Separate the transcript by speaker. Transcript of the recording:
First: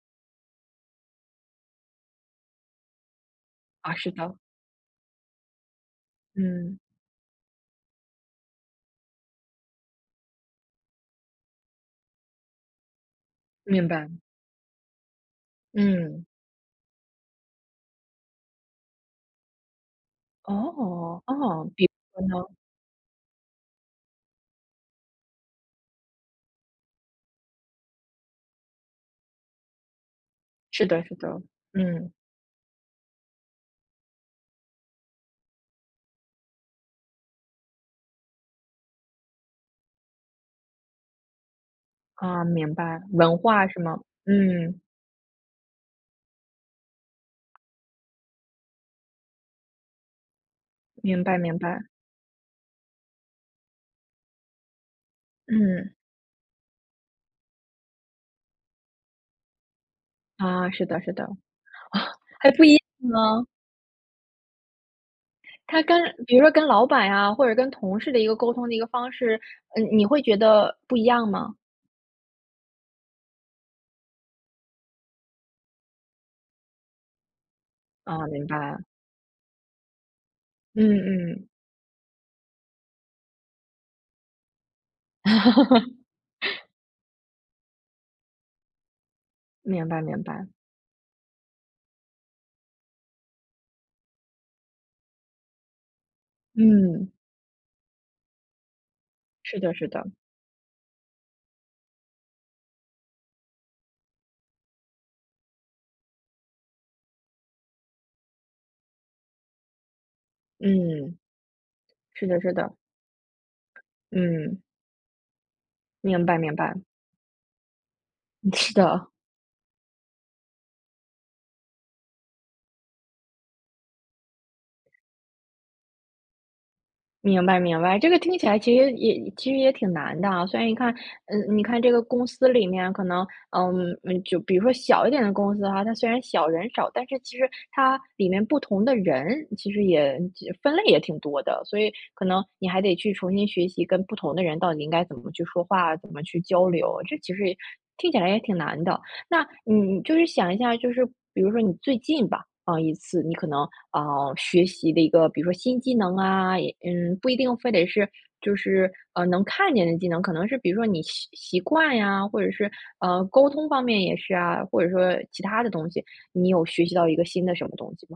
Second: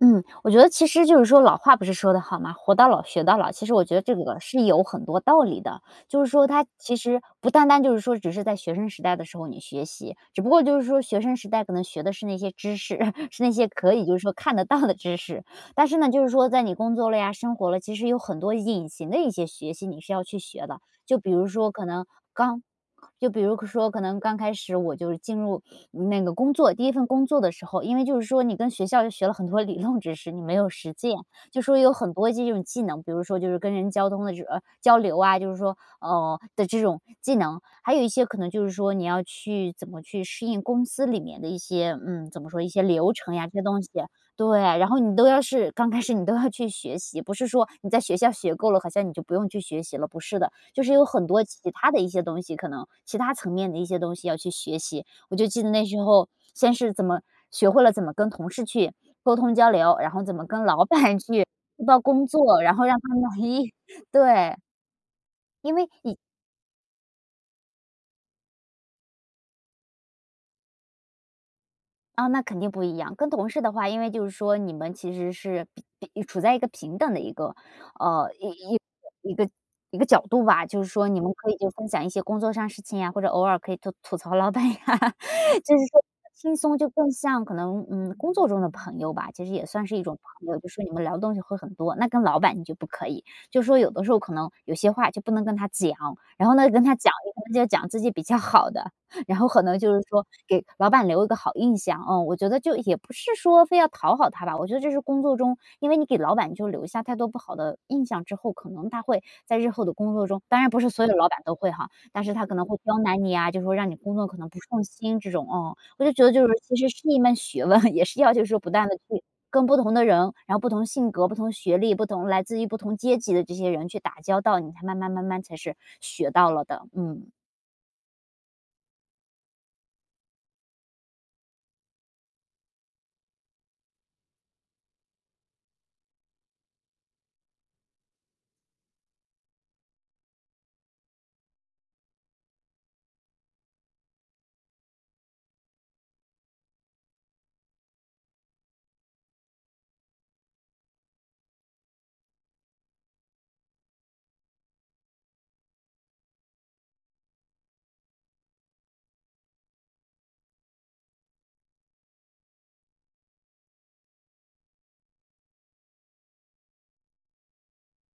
Speaker 1: 嗯，我觉得其实就是说老话不是说得好吗？活到老学到老，其实我
Speaker 2: 啊，
Speaker 1: 觉得
Speaker 2: 是
Speaker 1: 这
Speaker 2: 的。
Speaker 1: 个是有很多道理的。就是说它
Speaker 2: 嗯。
Speaker 1: 其实不单单就是说只是在学生时代的时候你学习，只不过就是说学生时代可能学的是那些知识，是那些
Speaker 2: 明
Speaker 1: 可以
Speaker 2: 白。
Speaker 1: 就是说看得到的知识。但是呢，就
Speaker 2: 嗯。
Speaker 1: 是说在你工作了呀，生活了，其实有很多隐形的一些学习你是要去学的。就
Speaker 2: 哦，
Speaker 1: 比如
Speaker 2: 哦，
Speaker 1: 说，可
Speaker 2: 比
Speaker 1: 能
Speaker 2: 嗯。
Speaker 1: 刚就比如说可能刚开始我就进入那个工作，第1份工作的时候，因为就是说你跟学校学了很多理论知识，你没有
Speaker 2: 是
Speaker 1: 实
Speaker 2: 的是
Speaker 1: 践。
Speaker 2: 的，
Speaker 1: 就说有
Speaker 2: 嗯。
Speaker 1: 很多这种技能，比如说就是跟人交通的时啊，交流啊，就是说哦，的这种技能。还有一些可能就是说你要去怎么去适应公司里面的一些，嗯，怎
Speaker 2: 哦，
Speaker 1: 么说，一
Speaker 2: 明
Speaker 1: 些
Speaker 2: 白，
Speaker 1: 流程
Speaker 2: 文
Speaker 1: 呀，这些
Speaker 2: 化是
Speaker 1: 东西。
Speaker 2: 吗？
Speaker 1: 对，
Speaker 2: 嗯。
Speaker 1: 然后你都要是刚开始你都要去学习，不是说你在学校学够了，好像你就不用去学习了，不是的。就是有
Speaker 2: 明
Speaker 1: 很
Speaker 2: 白
Speaker 1: 多
Speaker 2: 明
Speaker 1: 其
Speaker 2: 白。
Speaker 1: 他的一些东西，可能。其他层面的一些东西要去学习。我就记得那
Speaker 2: 嗯。
Speaker 1: 时候先是怎么学会了怎么跟同事去沟通交流，然后怎么跟
Speaker 2: 啊，是
Speaker 1: 老
Speaker 2: 的是
Speaker 1: 板
Speaker 2: 的。
Speaker 1: 去汇报工
Speaker 2: 还
Speaker 1: 作，
Speaker 2: 不一
Speaker 1: 然
Speaker 2: 样
Speaker 1: 后让他们
Speaker 2: 吗？
Speaker 1: 咦，对。因
Speaker 2: 它
Speaker 1: 为
Speaker 2: 跟
Speaker 1: 你
Speaker 2: 比如说跟老板啊，或者跟同事的一个沟通的一个方式，呃，你会觉得不一样吗？
Speaker 1: 哦，那肯定不一样。跟同事的话，因为就是说你们其实是比处在一个平等的一个，
Speaker 2: 哦，
Speaker 1: 呃，
Speaker 2: 明
Speaker 1: 一
Speaker 2: 白。
Speaker 1: 一一个一个角度吧。就是
Speaker 2: 嗯
Speaker 1: 说你们
Speaker 2: 嗯。
Speaker 1: 可以分享一些工作上的事情啊，或者偶尔可以做吐槽老板啊。就是说轻 松就更像可能，嗯，工作中的朋友吧，其实也算
Speaker 2: 明
Speaker 1: 是
Speaker 2: 白
Speaker 1: 一种
Speaker 2: 明白。
Speaker 1: 朋友，就是你们聊的东西会很多，那跟老板就不可以。就说有的时候可能有些话就不能跟他讲，然后呢跟他
Speaker 2: 嗯。
Speaker 1: 讲就讲自己比较好的，然后
Speaker 2: 是
Speaker 1: 可
Speaker 2: 的
Speaker 1: 能
Speaker 2: 是
Speaker 1: 就是
Speaker 2: 的。
Speaker 1: 说给老板留一个好印象。哦，我觉得就也不是说非要讨好他吧，我觉得这是工作中因为你给老板你就留下太多不好的印象之后，可能他会在日后的工作中当然不是所有
Speaker 2: 嗯。
Speaker 1: 老板都会哈，但
Speaker 2: 是
Speaker 1: 是
Speaker 2: 的
Speaker 1: 他
Speaker 2: 是
Speaker 1: 可能
Speaker 2: 的。
Speaker 1: 会刁难你啊，就会让你工作可能不
Speaker 2: 嗯。
Speaker 1: 顺心这种哦。我就觉
Speaker 2: 明
Speaker 1: 得
Speaker 2: 白
Speaker 1: 就是
Speaker 2: 明
Speaker 1: 其
Speaker 2: 白。
Speaker 1: 实是一门学问，也是要去
Speaker 2: 嗯
Speaker 1: 说不
Speaker 2: 是
Speaker 1: 断地
Speaker 2: 的。
Speaker 1: 去跟不同的人，然后不同性格，不同学历，不同来自于不同阶级的这些人去打交道，你才慢慢慢慢才是学到了的，嗯。
Speaker 2: 明白明白，这个听起来其实也其实也挺难的啊，所以你看嗯你看这个公司里面可能呃，就比如说小一点的公司啊，它虽然小人少，但是其实它里面不同的人其实也分类也挺多的。所以可能你还得去重新学习，跟不同的人到底应该怎么去说话，怎么去交流，这其实也听起来也挺难的。那你就是想一下，就是比如说你最近吧，啊，一次你可能，啊，学习的一个比如说新技能啊嗯，不一定非得是就是，呃，能看见的技能，可能是比如说你习习惯呀，或者是，嗯，沟通方面也是啊，或者说其他的东西，你有学习到一个新的什么东西吗？